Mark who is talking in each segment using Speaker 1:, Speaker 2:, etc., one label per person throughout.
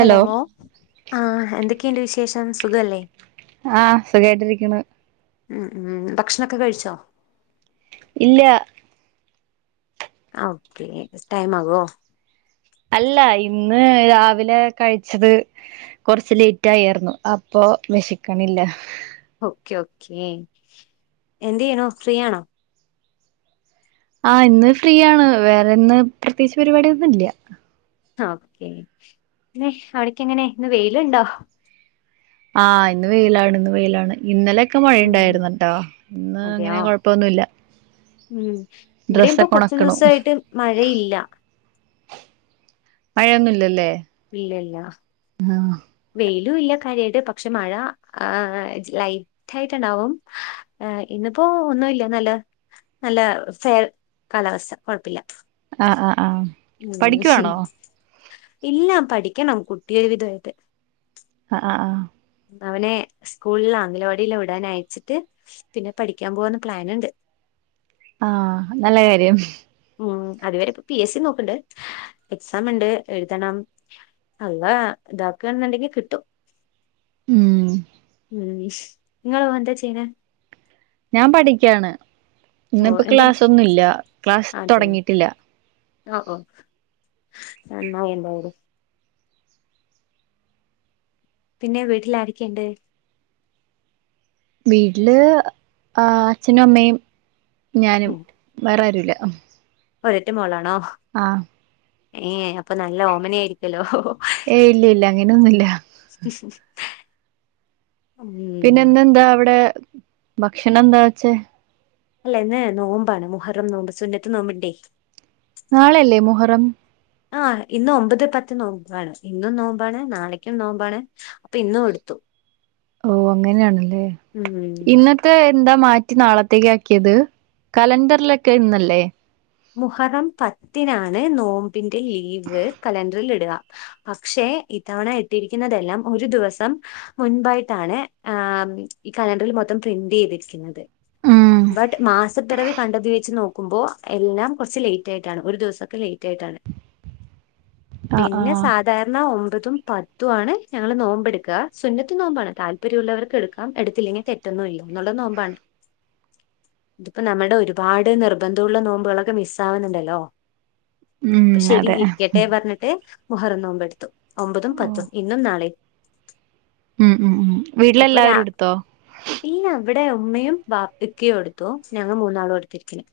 Speaker 1: Hello ആ എന്തൊക്കെന്റെ വിശേഷം സുഖല്ലേ
Speaker 2: ആ സുഖായിട്ടിരിക്ക്ണ്
Speaker 1: ഉം ഉം ഭക്ഷണൊക്കെ കഴിച്ചോ
Speaker 2: ഇല്ല
Speaker 1: ആ ഓക്കേ ടൈം ആകോ
Speaker 2: അല്ല ഇന്ന് രാവിലെ കഴിച്ചത് കൊറച്ച് ലേറ്റ് ആയാർന്നു അപ്പൊ പ്പൊ വെഷക്കണ്ല്ല
Speaker 1: ഓക്കെ ഓക്കേ എന്ത് ചെയ്യണു ഫ്രീയാണോ
Speaker 2: ആ ഇന്ന് ഫ്രീയാണ് വേറെന്ന് പ്രത്യേകിച്ച് പരിപാടിയൊന്നുല്ല
Speaker 1: ഹ ഓക്കേ ന്നെ അവിടക്കെങ്ങനെ ന്ന് വെയിലിണ്ടോ
Speaker 2: ആ ഇന്ന് വെയിലാണ് ഇന്ന് വെയിലാണ് ഇന്നലെയൊക്കെ
Speaker 1: ഉം
Speaker 2: മഴണ്ടായിര്ന്ന്ട്ടോ ന്ന് അങ്ങനെ
Speaker 1: അതെയോ
Speaker 2: കൊഴപ്പൊന്നുല്ല
Speaker 1: ഉം ഇവിടെയിപ്പൊ
Speaker 2: ഡ്രസ്സൊക്കെ
Speaker 1: കൊറച്ചു
Speaker 2: ഒണക്കണു
Speaker 1: ദിവസായിട്ട് മഴയില്ല
Speaker 2: മഴയൊന്നു ഇല്ലല്ലേ
Speaker 1: ഇല്ല ഇല്ല വെയിലും ഇല്ല കര്യാട്ട് പക്ഷെ മഴ ആ ലൈറ്റ് ആയിട്ടെണ്ടാവും അ ഇന്നിപ്പോ ഒന്നുമില്ല നല്ല നല്ല ഫെയർ കാലാവസ്ഥ കൊഴപ്പില്ല
Speaker 2: ആഹ് ആഹ് ആഹ്
Speaker 1: മ് ഹ്
Speaker 2: പഠിക്കുവാണോ
Speaker 1: ഇല്ല പഠിക്കണം കുട്ടിയൊരു വിതായിട്ട്
Speaker 2: ആ ആ
Speaker 1: അവനെ സ്കൂളിലാ ആംഗലവാടീലവ്ടാനയച്ചിട്ട് പിന്നെ പഠിക്കാൻ പോവാന്ന് പ്ലാനിണ്ട്
Speaker 2: ആ നല്ല കാര്യം
Speaker 1: ഉം അതുവരെ ഇപ്പ പി എസ് സി നോക്കണ്ട് എക്സാം ഇണ്ട് എഴുതണം അല്ല ഇതാക്കന്ന്ണ്ടെങ്കി കിട്ടും
Speaker 2: ഉം
Speaker 1: ഇങ്ങളു എന്താ ചെയ്യണേ
Speaker 2: ഞാൻ പഠിക്കാണ്
Speaker 1: ഓ
Speaker 2: ഇന്നിപ്പോ
Speaker 1: എന്ത്
Speaker 2: ക്ലാസ്സ് ഒന്നുല്ല ക്ലാസ്
Speaker 1: അതെയോ
Speaker 2: തുടങ്ങിട്ടില്ല
Speaker 1: ഓ ഓ നന്നായെന്തയാലും പിന്നെ വീട്ടില് ആരക്കെണ്ട്
Speaker 2: വീട്ടില് ആ അച്ഛനും അമ്മയും ഞാനും വേറാരു ല്ല
Speaker 1: ഒരറ്റ മോളാണോ
Speaker 2: ആ
Speaker 1: ഏ അപ്പൊ നല്ല ഓമന ആയിരിക്കല്ലോ ഒ ഹൊ ഹൊ
Speaker 2: ഏ ഇല്ല ഇല്ല അങ്ങനെന്നു ഇല്ല
Speaker 1: ഉം
Speaker 2: പിന്നെ ഇന്നെന്താ അവിടെ ഭക്ഷണം എന്താ വച്ചേ
Speaker 1: അല്ല ന്ന് നോമ്പാണ് മുഹറം നോമ്പ് സുന്നത്ത് നോമ്പിണ്ടേ
Speaker 2: നാളല്ലേ മുഹറം
Speaker 1: ആ ഇന്ന് ഒമ്പത് പത്ത് നോമ്പാണ് ഇന്നും നോമ്പാണ് നാളക്കും നോമ്പാണ് അപ്പൊ ഇന്നും എടുത്തു
Speaker 2: ഓ അങ്ങനെയാണല്ലേ
Speaker 1: ഉം
Speaker 2: ഇന്നത്തെ ന്താ മാറ്റി നാളത്തേക്ക് ആക്കിയത് കലണ്ടറിലൊക്കെ ന്നല്ലേ
Speaker 1: മുഹറം പത്തിനാണ് നോമ്പിന്റെ ലീവ് കലണ്ടറിൽ ഇടുക പക്ഷെ ഇത്തവണ ഇട്ടരിക്കുന്നതെല്ലാം ഒരു ദിവസം മുൻപായിട്ടാണ് ആ ഈ കലണ്ടറി മൊത്തം പ്രിന്റ് ചെയ്തിരിക്കുന്നത്
Speaker 2: ഉം
Speaker 1: ബട്ട് മാസപ്പിറവി കണ്ടത് വെച്ച് നോക്കുമ്പോ എല്ലാം കുറച്ച് ലേറ്റ് ആയിട്ടാണ് ഒരു ദിവസൊക്കെ ലേറ്റ് ആയിട്ടാണ്
Speaker 2: ആഹ്
Speaker 1: പിന്നെ
Speaker 2: ആഹ്
Speaker 1: സാധാരണ ഒമ്പതും പ ത്തു ആണ് ഞങ്ങള് നോമ്പെടുക്ക സുന്നത്ത് നോമ്പാണ് താല്പര്യമുള്ളവർക്ക് എടുക്കാം എടുത്തില്ലെങ്കിൽ തെറ്റൊന്നുല്ല ന്നുള്ള നോമ്പാണ് ഇപ്പോ നമ്മുടെ ഒരുപാട് നിർബന്ധുള്ള നോമ് ക്കെ മിസ് ആവുന്നുണ്ടല്ലോ
Speaker 2: ഉം
Speaker 1: അപ്പൊ ശെരി
Speaker 2: അതെ
Speaker 1: ഇരിക്കട്ടെ പറഞ്ഞിട്ട് മുഹറ നോമ്പെടുത്തു ഒമ്പതും
Speaker 2: ഉം
Speaker 1: പത്തും ഇന്നും നാളെ
Speaker 2: ഉം ഉം
Speaker 1: അപ്പൊ രാ
Speaker 2: വീട്ടിലെല്ലാവരും എടുത്തോ
Speaker 1: ഇല്ല ഇവിടെ എടെ ഉമ്മയും ബിക്കയും എടുത്തു ഞങ്ങൾ മൂന്നാളും കൊടുത്തിരിക്കുന്നു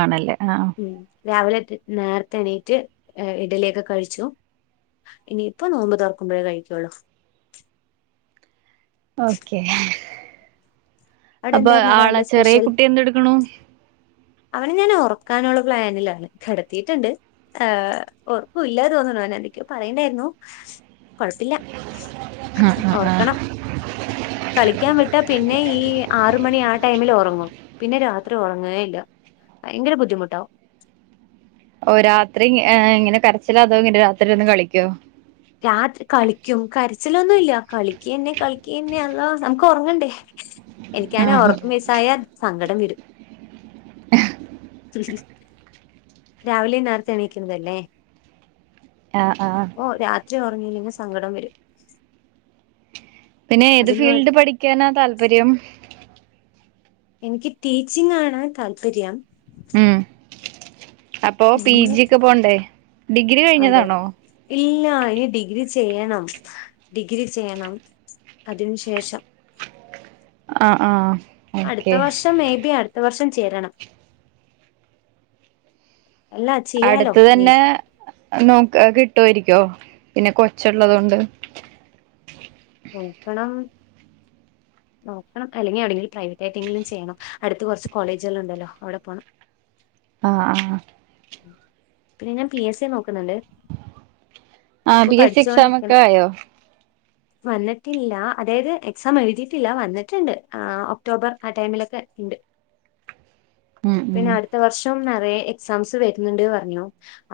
Speaker 2: ആണല്ലേ ആഹ
Speaker 1: രാവിലെ നേരത്തെണീറ്റ് ഇടലേക്കെ കഴിച്ചു ഇനിയിപ്പൊ നോമ്പ് തർക്കുമ്പോഴേ കഴിക്കുവുള്ളോ
Speaker 2: ഓക്കെ
Speaker 1: അവിടെ
Speaker 2: അപ്പൊ
Speaker 1: എന്തായിരുന്നു
Speaker 2: ആളെ
Speaker 1: രാവിലെ
Speaker 2: ചെറിയ
Speaker 1: സ്പെഷ്യൽ
Speaker 2: കുട്ടി എന്തെടുക്കണു
Speaker 1: അവനെ ഞൻ ഉറക്കാനുള്ള പ്ലാനിലാണ് കിടത്തിയിട്ടുണ്ട് ഏ് ഉറപ്പല്ലാ തോന്നണ അവന എന്തൊക്കെയോ പറയണ്ടായിരുന്നു കൊഴപ്പില്ല
Speaker 2: ആഹ് ആഹ് ആഹ്
Speaker 1: ഓർക്കണം കളിക്കാൻ വിട്ടാ പിന്നെ ഈ ആറ മണി ആ ടൈമിൽ ഉറങ്ങും പിന്നെ രാത് അത്ര ഉറങ്ങുക ഇല്ല ഭയങ്കര ബുദ്ധിമുട്ടാവ
Speaker 2: ഓ രാത്രി ഇങ്ങനെ കരച്ചിലാതോ ഇങ്ങിെ രാത്രി ഒന്ന്ും കളിക്കോ
Speaker 1: അസിലൊന്നും ഇല്ല കളിക്ക തന്നെ കളിക്ക തന്നെ അല്ലാഹ് നമുക്ക് ഉറങ്ങണ്ടേ എനിക്കാണ്
Speaker 2: ആഹ്
Speaker 1: ഓറക്കം മിസ്സായ സങ്കടം വരും രാവിലെ നേരത്തെ എണീക്കുന്നതല്ലേ
Speaker 2: ആഹ ആഹ്
Speaker 1: ഒറ്റ ഉറഞ്ഞല്ലെങ്കിൽ സങ്കടം വരും
Speaker 2: പിന്നെ ഏത്
Speaker 1: അതിന്
Speaker 2: ഫീൽഡ് പഠിക്കാനാ താല്പര്യം
Speaker 1: എനിക്ക് ടീച്ചിങ് ആണ് താല്പര്യം
Speaker 2: അപ്പൊ പി
Speaker 1: പിന്നെ
Speaker 2: ജിക്ക് പോണ്ടേ ഡിഗ്രി
Speaker 1: അതെ
Speaker 2: കഴിഞ്ഞതാണോ?
Speaker 1: ഇല്ല ഇനി ഡിഗ്രി ചെയ്യണം ഡിഗ്രി ചെയ്യണം അതിനന് ശേഷം
Speaker 2: ആഹ് ആഹ്
Speaker 1: അടുത്ത
Speaker 2: ഓക്കെ
Speaker 1: വർഷം മേബി അടുത്ത ഇത്ത വർഷം ചേരണം അല്ല ചെയ്യാലോ
Speaker 2: അടുത്ത
Speaker 1: നീ
Speaker 2: തന്നെ നോക്ക് കിട്ടുമായിരിക്കും ോ പിന്നെ കൊച്ചുള്ളത കൊണ്ട്
Speaker 1: നോക്കണം നോക്കണം അല്ലെങ്കിൽ എവിടെെങ്കിലും പ്രൈവറ്റ് ആയിട്ടെങ്കിലും ചെയ്യണം അടുത്ത കുറച്ച് കോളേജുകൾുണ്ടല്ലോ അവിടെ പോകണം [unintelligible]
Speaker 2: ആഹ ആഹ്
Speaker 1: പിന്നെ ഞാൻ പി എസ് എ നോക്ക
Speaker 2: ആഹ ബി എസ് സി എക്സമ ഒക്കെ
Speaker 1: പഠിച്ചുകൊണ്ടിരിക്കണം
Speaker 2: ആയോ
Speaker 1: വന്നിട്ടില്ല അതായത് എക്സാം എഴുതി ില്ല വന്നിട്ടുണ്ട് ഒക്ടോബർ ആ ടൈമിലൊക്കെ ഉണ്ട്
Speaker 2: ഉം ഉം
Speaker 1: പിന്നെ അടുത്ത വർഷം നിറയ എക്സാംസ് വരുന്നുണ്ട് പറഞ്ഞു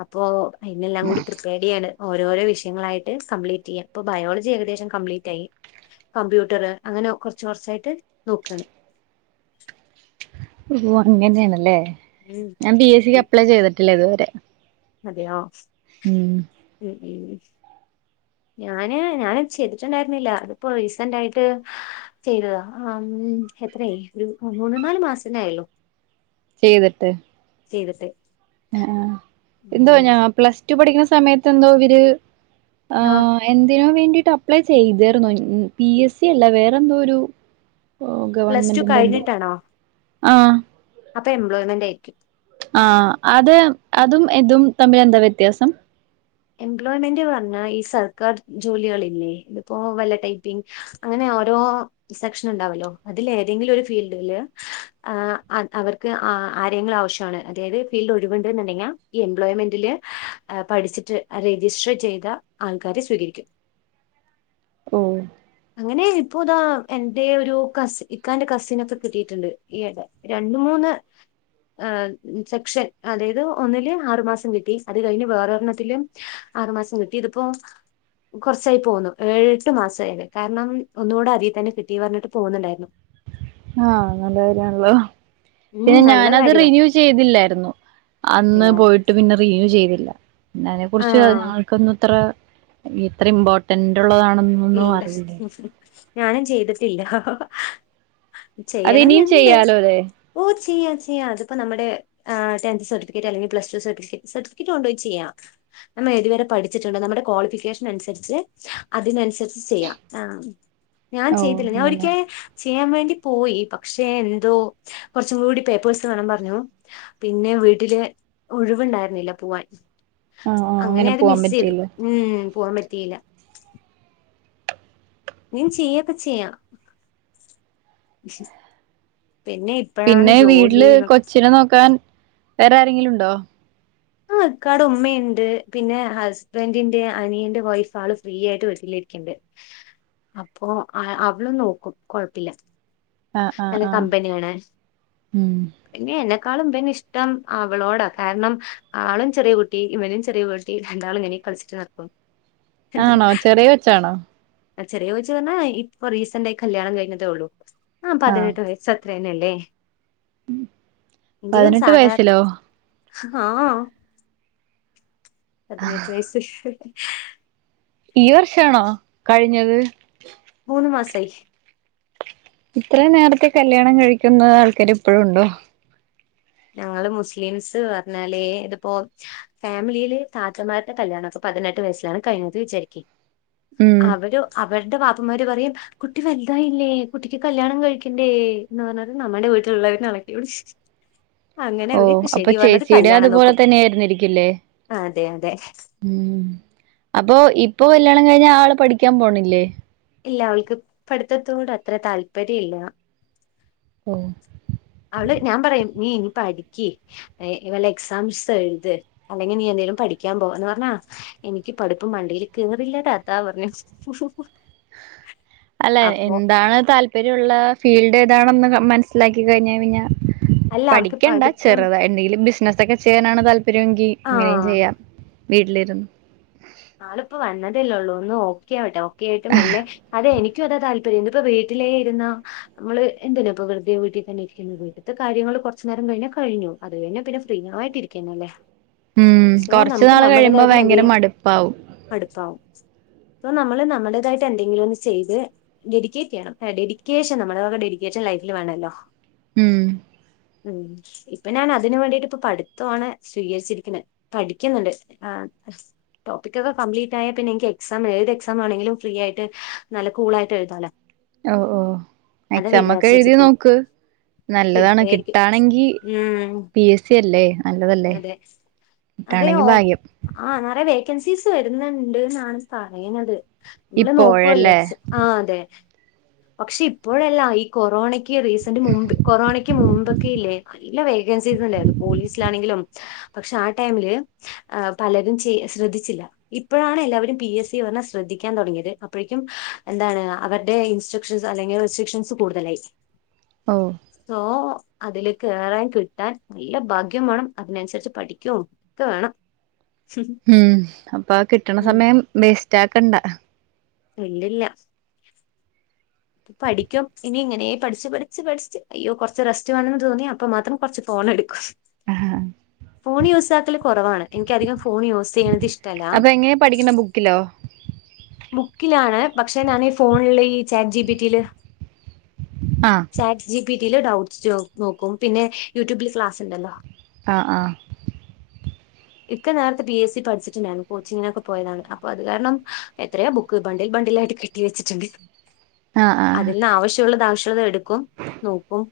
Speaker 1: അപ്പൊ അയിെല്ലാം കൂടി തൃപ്പേഡിയാണ് ഓരോരോ വിഷയങ്ങളായിട്ട് കംപ്ലീറ്റ് ചെയ്യാം ഇപ്പൊ ബയോളജി ഏകദേശം കംപ്ലീറ്റ് ആയി കമ്പ്യൂട്ടർ അങ്ങനെ കൊറച്ച കുറച്ചായിട്ട് നോക്കാണ്
Speaker 2: ഓ അങ്ങനെയാണല്ലേ
Speaker 1: ഉം
Speaker 2: ഞാൻ ബി എസ് സിക്ക്
Speaker 1: ഉം.
Speaker 2: അപ്ലൈ ചെയ്തിട്ടില്ലേ ഇതുവരെ
Speaker 1: അതെയോ
Speaker 2: ഉം
Speaker 1: ഉ ഉം ഞാന് ഞാന് ചെയ്തിട്ടുണ്ടായിരുന്നില്ല അതിപ്പോ റീസന്റ് ആായിട്ട് ചെയ്തതാ ഉം എത്രയ ഒരു മൂന്നു നാാലു മാസന ആയല്ലോ
Speaker 2: ചെയ്തിട്ട്
Speaker 1: ചെയ്തട്ടെ
Speaker 2: ആഹ എന്തോ ഞാ പ്ലസ് ടു പഠിക്കുന്ന സമയത്ത് എന്തോ ഇവര് ആ എന്തിനോ വേണ്ടിട്ട് അപ്ലൈ ചെയ്തരുന്നു പി എസ് സി അല്ല വേറെന്തോ ഒരു ഓ
Speaker 1: പ്ലസ് ടു
Speaker 2: ഗവൺമെന്റിന്റെ എന്തോ ആഹ
Speaker 1: അപ്പ എംപ്ലോയയ്മെന്റ് ആയിരിക്കും
Speaker 2: ആ അത് അതും ഇതും തമ്മിൽ എന്താ വ്യത്യാസം
Speaker 1: എംപ്ലോയ്മെന്റ് പറഞ്ഞ ഈ സർക്കാർ ജോലികളല്ലേ ഇതിപ്പോ വല്ല ടൈപ്പിംഗ അങ്ങന ഓരോ സെക്ഷൻ ഉണ്ടവു ല്ലോ അതിൽ എ തെങ്കിലും ഒരു ഫീൽഡില് അവർക്ക് ആ ആര്യങ്ങൾ ആവശ്യമാണ് അതായത് ഫീൽഡ് ഒഴിവുണ്ടന്നുണ്ടെങ്കിൽ ഈ എംപ്ലോയ്മെന്റില് പഠിച്ചിട്ട് രജിസ്റ്റർ ചെയ്ത ആൾക്കാരെ സ്വീകരിക്കും
Speaker 2: ഓ
Speaker 1: അങ്ങനെ ഇപ്പൊ ഇതാ എന്റെ ഒരു കസി ഇക്കാ എന്റെ കസിന ഒക്കെ കിട്ടിയിട്ടുണ്ട് ഈ രണ്ട മൂന്ന് ന്ന്‌ ഹ സെക്ഷൻ അതായത് ഒന്നില് ആറു മാസം കിട്ടി അത് കഴിഞ്ഞ് വേറെരെണ്ണത്തിലും ആറ് മാസം കിട്ടി ഇതിപ്പോ കുറച്ചായി പോകന്നു ഏഴെട്ട് മാസ ആത് കാരണം ഒന്നുകൂടെ ആദ്യ തന്നെ കിട്ടി പറഞ്ഞിട്ട് പോകുന്നുണ്ടായിരുന്നു
Speaker 2: ആനല്ല കാര്യമാണല്ലോ
Speaker 1: ഉം
Speaker 2: പിന്നെ
Speaker 1: നല്ല
Speaker 2: ഞാനത്
Speaker 1: കാര്യമാ
Speaker 2: റിവ്യൂ ചെയ്തില്ലായിരുന്നു അന്ന്
Speaker 1: അതെയോ
Speaker 2: പോയിട്ട് പിന്നെ റിന്യൂ ചെയ്തി ല്ല പിന്ന അതിനെ
Speaker 1: ആ
Speaker 2: കുറിച്ച് ഞങ്ങക്കൊന്നും ഇത്ര ഇത്ര ഇമ്പോർട്ടന്റ് ഉള്ളതാണ്
Speaker 1: ഇല്ല ഞാനും ചെയ്തിട്ടില്ല
Speaker 2: അത് ഇനിയും
Speaker 1: ചെയ്യണംഎന്നു ണ്ട്
Speaker 2: ചെയ്യാലോ അല്ലെ
Speaker 1: ഓ ചെയ്യാ ചെയ്യാ അതിപ്പോ നമ്മുടെ ആ ടെൻത് സർട്ടിഫിക്കറ്റ് അല്ലെങ്കി പ്ലസ്ടു സർട്ടിഫിക്കറ്റ് സർട്ടിഫിക്കറ്റ് കൊണ്ടോയി ചെയ്യാം നമ്മൾഎ തുവരെ പഠിച്ചട്ടുണ്ട നമ്മുടെ ക്വാളിഫിക്കേഷൻ അനുസരിച്ച് അതിനനുസരി ചെയ്യാം ഞാൻ
Speaker 2: ഓ
Speaker 1: ചെയ്തില്ല ഞാൻ ഒരിക്ക
Speaker 2: അങ്ങനെ
Speaker 1: ചെയ്യാൻ വേണ്ടി പോയി പക്ഷെ എന്തോ കുറച്ചും കൂടി പേപ്പേഴ്സ് വേണം പറഞ്ഞു പിന്നെ വീട്ടില് ഒഴിവുണ്ടായിരുന്നില്ല പോവാൻ
Speaker 2: ആഹ് ആഹ്
Speaker 1: അങ്ങനെ അത്
Speaker 2: പോവാൻ
Speaker 1: മിസ് ചെയ്തു
Speaker 2: പറ്റിയില്ല
Speaker 1: ഉം പോവൻ പറ്റി ല്ല നീൻ ചെയ്യക്കെ ചെയ്യാ
Speaker 2: പിന്നെ വീട്ടില് കൊച്ചിനെ നോക്കാൻ വേറെ ആരെങ്കിലും ഉണ്ടോ
Speaker 1: ആ ഇ ക്കാടെ ഉമ്മയുണ്ട് പിന്നെ ഹസ്ബൻറിന്റെ അനിയന്റെ വൈഫ് ആള് ഫ്രീ ആയിട്ട് വരല്ലേ ണ്ട് അപ്പൊ അവളും നോക്കും കൊഴപ്പില്ല
Speaker 2: ആഹ് ആഹ്
Speaker 1: നല്ല
Speaker 2: ആഹ്
Speaker 1: കമ്പനിയാണ്
Speaker 2: ഉം
Speaker 1: പിന്നെ ക്കാളും പിന്നെ ഇഷ്ടം അവളോടാ കാരണം ആളും ചെറിയ കുട്ടി ഇവനും ചെറിയ കുട്ടി രണ്ടാളും ഇങ്ങനെ കളിച്ചിട്ടു നട ക്കും
Speaker 2: ആണോ ചെറിയ കൊച്ചാ ച്ചാണോ
Speaker 1: ചെറിയ ചദിച്ചു പറഞ്ഞാൽ ഇപ്പൊ റീസന്റായി കല്യാണം കഴിഞ്ഞട്ടേ ഉള്ളൂ ആ
Speaker 2: ആഹ്
Speaker 1: പതിനെട്ട് വയ അത്രേനല്ലേ
Speaker 2: പതിനെട്ട്
Speaker 1: സാധാരണ
Speaker 2: വയസിലോ
Speaker 1: ആ പതിനെട്ട് വയസ്സ്
Speaker 2: ഈ വർഷാണോ കഴിഞ്ഞത്
Speaker 1: മൂ ന്ന്മാസായി
Speaker 2: അത്ര നേരത്തെ കല്യാണം കഴിക്കുന്ന ആൾക്കാര് ഇപ്പോഴും ണ്ടോ
Speaker 1: ഞങ്ങള് മുസ്ലിംസ് പറഞ്ഞാല് ഇതിപ്പോ ഫാമിലിയില് താറ്റമാരുടെ കല്യാണോ ക്കെ പറ പതിനെട്ട് വയസ്സിലാണ് കഴിഞ്ഞ വിചാരിക്ക്
Speaker 2: ഉം
Speaker 1: അവരു അവരുടെ വാ പ്പമാര് പറയും കുട്ടി വലുതായില്ലേ കുട്ടിക്ക് കല്ല്യാണം കഴിക്കണ്ടേ എന്ന് പറഞ്ഞൽ നമ്മുടെ വീട്ട ൾയിനെ അടക്കി പിടിച് [unintelligible] അങ്ങനെ
Speaker 2: ഓ
Speaker 1: അവര്
Speaker 2: അപ്പൊ
Speaker 1: ശരി പറഞ്ഞത്
Speaker 2: ചേച്ചിയുടെ
Speaker 1: കല്യാണം
Speaker 2: അതുപോലെ
Speaker 1: നോക്കും
Speaker 2: തന്നെ ആയിരുന്നിരിക്കില്ലേ
Speaker 1: അതെ അതെ
Speaker 2: ഉം അപ്പൊ ഇപ്പൊ കല്യാണം കഴിഞ്ഞ ആള് പഠിക്കാൻ പോണില്ലേ
Speaker 1: ഇല്ല അവൾക്ക് പഠിത്തത്തോട് അത്ര താല്പര്യ ഇല്ല
Speaker 2: ഓ
Speaker 1: അവള് ഞാൻ പറയും നീ ഇനി പഠിക്കി വല്ല എക്സാംസ് എഴുത് അല്ലെങ്കിൽ നീ എ പഠിക്കാൻ പോന്ന് പറഞ്ഞാ എനിക്ക് പഠിപ്പ് മണ്ടില് കേറില്ലതാത്ത പറഞ്ഞ്
Speaker 2: അല്ല എന്താണ് താല്പര്യമുള്ള ഫീൽഡ് ഏതാണെന്ന് മനസ്സിലാക്കി കഴിഞ്ഞ പിന്നെ
Speaker 1: അല്ല അവൾക്ക്
Speaker 2: പഠിക്കണ്ട
Speaker 1: പഠിത്തം
Speaker 2: ചെറുതായെന്തെങ്കിലും ബിസിനസ്സൊക്കെ ചെയ്യാനാണ് താല്പര്യ രുങ്കി അങ്ങനെയും
Speaker 1: ആഹ്
Speaker 2: ചെയ്യാം വീട്ടിലിരുന്ന്
Speaker 1: ആളിപ്പോ വന്നതല്ലേയുള്ളൂ ഒന്ന് ഓക്കെ ആവട്ടെ ഓക്കെ ആയിട്ട് മെല്ലെ അതെ എനിക്കും അതാ താല്പര്യം ഇതിപ്പോ വീട്ട് വീട്ടിലേയിരുന്ന നമ്മള് എന്തിനാണി പ്പോ വെറുതെ വീട്ടിൽ തന്നെ ഇരിക്കുന്നത് വീട്ടിത്തെ കാര്യങ്ങള് കുറച്ചു നേരം കഴിഞ്ഞാൽ കഴിഞ്ഞു അത് കഴിഞ്ഞപിന്നെ ഫ്രീയായിട്ട് ഇരിക്കാനല്ലേ
Speaker 2: ഉം
Speaker 1: സോ
Speaker 2: കൊറച്ചു
Speaker 1: നമുക്ക്
Speaker 2: നാള് കഴിയുമ്പോ
Speaker 1: നമ്മുടേതായിട്ടുള്ള
Speaker 2: ഭയങ്കര
Speaker 1: എന്തെലും
Speaker 2: മടുപ്പാവും
Speaker 1: അടുപ്പാവും ഇപ്പൊ നമ്മള് നമ്മടേതായിട്ട് എന്തെങ്കിലും ഒന്ന് ചെയ്ത് ഡെഡിക്കേറ്റ് ചെയ്യണം ഡെഡിക്കേഷൻ നമ്മുടെവക ഡെഡിക്കേഷൻ വേണല്ലോ [unintelligible]
Speaker 2: മം
Speaker 1: ഉം ഇപ്പൊ ഞാൻ അതിന് വേണ്ടിട്ട് ഇപ്പോ പഠിത്തമാണ് സ്വീകരിച്ചിരിക്ക്ണ് പഠിക്കുന്നുണ്ട് ആ [unintelligible] ടോപ്പിക്കോക്കെ കംപ്ലിറ്റ് ആയ പിന്നെ എനിക്ക് എക്സാം ഏത് എക്സാം ആണെങ്കിലും ഫ്രീ ആയിട്ട് നല്ല കൂളാ യിട്ട് എഴുതാലോ
Speaker 2: ഓ ഓ
Speaker 1: അതാ
Speaker 2: എക്സാം ഒക്കെ
Speaker 1: വിചാരിച്ച്
Speaker 2: എഴുതി
Speaker 1: വെച്ചിരിക്കുന്നു
Speaker 2: നോക്ക് നല്ലതാണ്
Speaker 1: കിട്ടുവായിരിക്കും
Speaker 2: കിട്ടാണെങ്കി
Speaker 1: ഉം
Speaker 2: പി എസ് സി അല്ലേ നല്ലതല്ലേ
Speaker 1: അതെയോ
Speaker 2: കിട്ടാണെങ്കി ഭാഗ്യം
Speaker 1: ആ നിറയെ വേക്കൻ വെക്കൻസിസ് വരുന്നുണ്ട്ന്നാണ് പറയു ന്നത് നമ്മള് നോക്കല്ലോ
Speaker 2: ഇപ്പോഴല്ലേ
Speaker 1: ആ അതെ പക്ഷെ ഇപ്പോഴല്ല ഈ കൊറോണക്ക് റീസന്റ്മുമ്പ് കൊറോണയ്ക്ക് മുമ്പൊക്കെ ഇല്ലേ നല്ല വേക്കൻസീസ് ഉണ്ടായിരുന്നു പോലീസിലാണെങ്കിലും പക്ഷെ ആ ടൈമില് പലരും ശ്രദ്ധിച്ചില്ല ഇപ്പോഴാണ് എല്ലാവരും പി എസ് സി പറഞ് ശ്രദ്ധിക്കാൻ തുടങ്ങിയത് അപ്പോഴേക്കും എന്താണ് അവരുടെ [unintelligible] അല്ലെങ്കിൽ റെസ്ട്രിക്ഷൻസ് കൂടുതലായി
Speaker 2: ഓ
Speaker 1: സോ അതിലേക്ക് കേറാൻ കിട്ടാൻ നല്ല ഭാഗ്യം വേണം അതിനനുസരിച്ച് പഠിക്കും ഒക്കെ വേണം [inaudible]
Speaker 2: ഉം അപ്പൊ ആ കിട്ടണ
Speaker 1: ഉം
Speaker 2: സമയം വേസ്റ്റ് ആക്കണ്ട
Speaker 1: ഇല്ലില്ല പഠിക്കും ഇനി ഇങ്ങനെ പഠിച്ച് പഠിച്ച് പഠിച്ച് അയ്യോ കുറച്ച് റസ്റ്റ് വേണന്ന് തോന്നിയാ അപ്പ മാത്രം കൊറച്ച് ഫോണെടുക്കും
Speaker 2: ആഹ്
Speaker 1: ഫോൺ യൂസാക്കല് കുറവാണ് എനിക്ക് അധികം ഫോൺ യൂസ് ചെയ്യണത് ഇഷ്ടല്ല
Speaker 2: അപ്പൊ എങ്ങനെയാ പഠിക്കണ ബുക്കിലോ
Speaker 1: ബുക്കിലാണ് പക്ഷെ ഞാനീ ഫോണില് ഈ ചാറ്റ് ജിപിടിയില്
Speaker 2: ആഹ്
Speaker 1: ചാറ്റ് ജിപി റ്റിയിൽ ഡൗട്ട്സ് നോക്കും പിന്നെ യൂട്യൂബില് ക്ലാസ്സ്ണ്ടല്ലോ
Speaker 2: ആ ആ
Speaker 1: ഇക്ക നേരത്തെ പി എസ് സി പഠിച്ചിട്ടുണ്ടായിരുന്നു കോച്ചിങ്ങിനൊക്കെ പോയതാണ് അപ്പൊ അത് കാരണം എത്രയോ ബുക്ക് [unintelligible] പണ്ടിലായിട്ട് കെട്ടി വെച്ചിട്ടുണ്ട്
Speaker 2: ആഹ് ആഹ്
Speaker 1: അതിൽ നിന്ന് ആവശ്യള്ളത്ആവശ്യള്ളത് എടുക്കും നോക്കും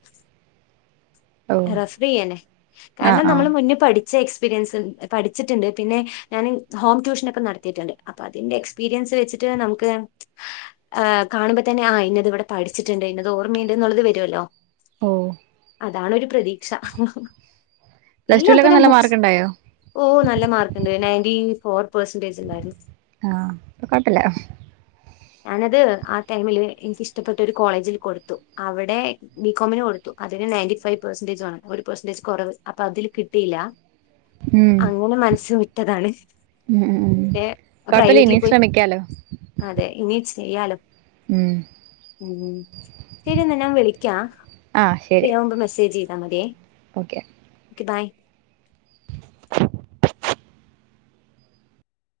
Speaker 2: ഓ
Speaker 1: റഫർ ചെയ്യാനെ
Speaker 2: ആഹ്
Speaker 1: കാരണം
Speaker 2: ആഹ്
Speaker 1: നമ്മള് മുന്നേ പഠിച്ച എക്സ്പീരിയൻസ് പഠിച്ചിട്ടുണ്ട് പിന്നെ ഞാൻ ഹോം ട്യൂഷൻ ഒക്കെ നടത്തിയിട്ടുണ്ട് അപ്പൊ അതിന്റെ എക്സ്പീരിയൻസ് വെച്ചിട്ട് നമുക്ക് ഹ് കാണുമ്പോ തന്നെ ആ ഇന്നത് ഇവിടെ പഠിച്ചിട്ടുണ്ട് ഇന്നത് ഓർമ്മയുണ്ട് എന്നുള്ളത് വരുവല്ലോ
Speaker 2: ഓ
Speaker 1: അതാണൊരു പ്രതീക്ഷ
Speaker 2: പ്ലസ് ടുവിലൊക്കെ നല്ല മാർക്ക് ഉണ്ടായോ
Speaker 1: ഒ നല്ല മാർക്ക്ണ്ട് നയന്റി ഫോർ പെർസെന്റേജ് ഉണ്ടായിരുന്നു
Speaker 2: ആ അപ്പൊ കൊഴപ്പല്ല
Speaker 1: ഞാനത് ആ ടൈമില് എനിക്കിഷ്ടപ്പെട്ട ഒരു കോളേജിൽ കൊടുത്തു അവിടെ ബി കോമിന് കൊടുത്തു അതിന് നയന്റി ഫൈവ് പെർസെൻടേജ് വേണം ഒരു പെർസന്റേജ് കുറവ് അപ്പൊ അതില് കിട്ടിയില്ല
Speaker 2: ഉം
Speaker 1: അങ്ങനെ മനസ്സ് വിട്ടതാണ്
Speaker 2: ഉം ഉം ഉം കൊഴപ്പല്ല
Speaker 1: പ്രൈവറ്റിൽ
Speaker 2: ഇനി
Speaker 1: പോയി
Speaker 2: ശ്രമിക്കാലോ
Speaker 1: അതെ ഇനി ചെയ്യാലോ
Speaker 2: ഉം
Speaker 1: ഉ ശരിയാ ന്ന ഞാൻ വിളിക്കാം
Speaker 2: ആഹ് ശരി
Speaker 1: ഫയാവുമ്പ് മെസ്സേജ് ചെയ്താ മതിയേ
Speaker 2: ഓക്കെ
Speaker 1: തായ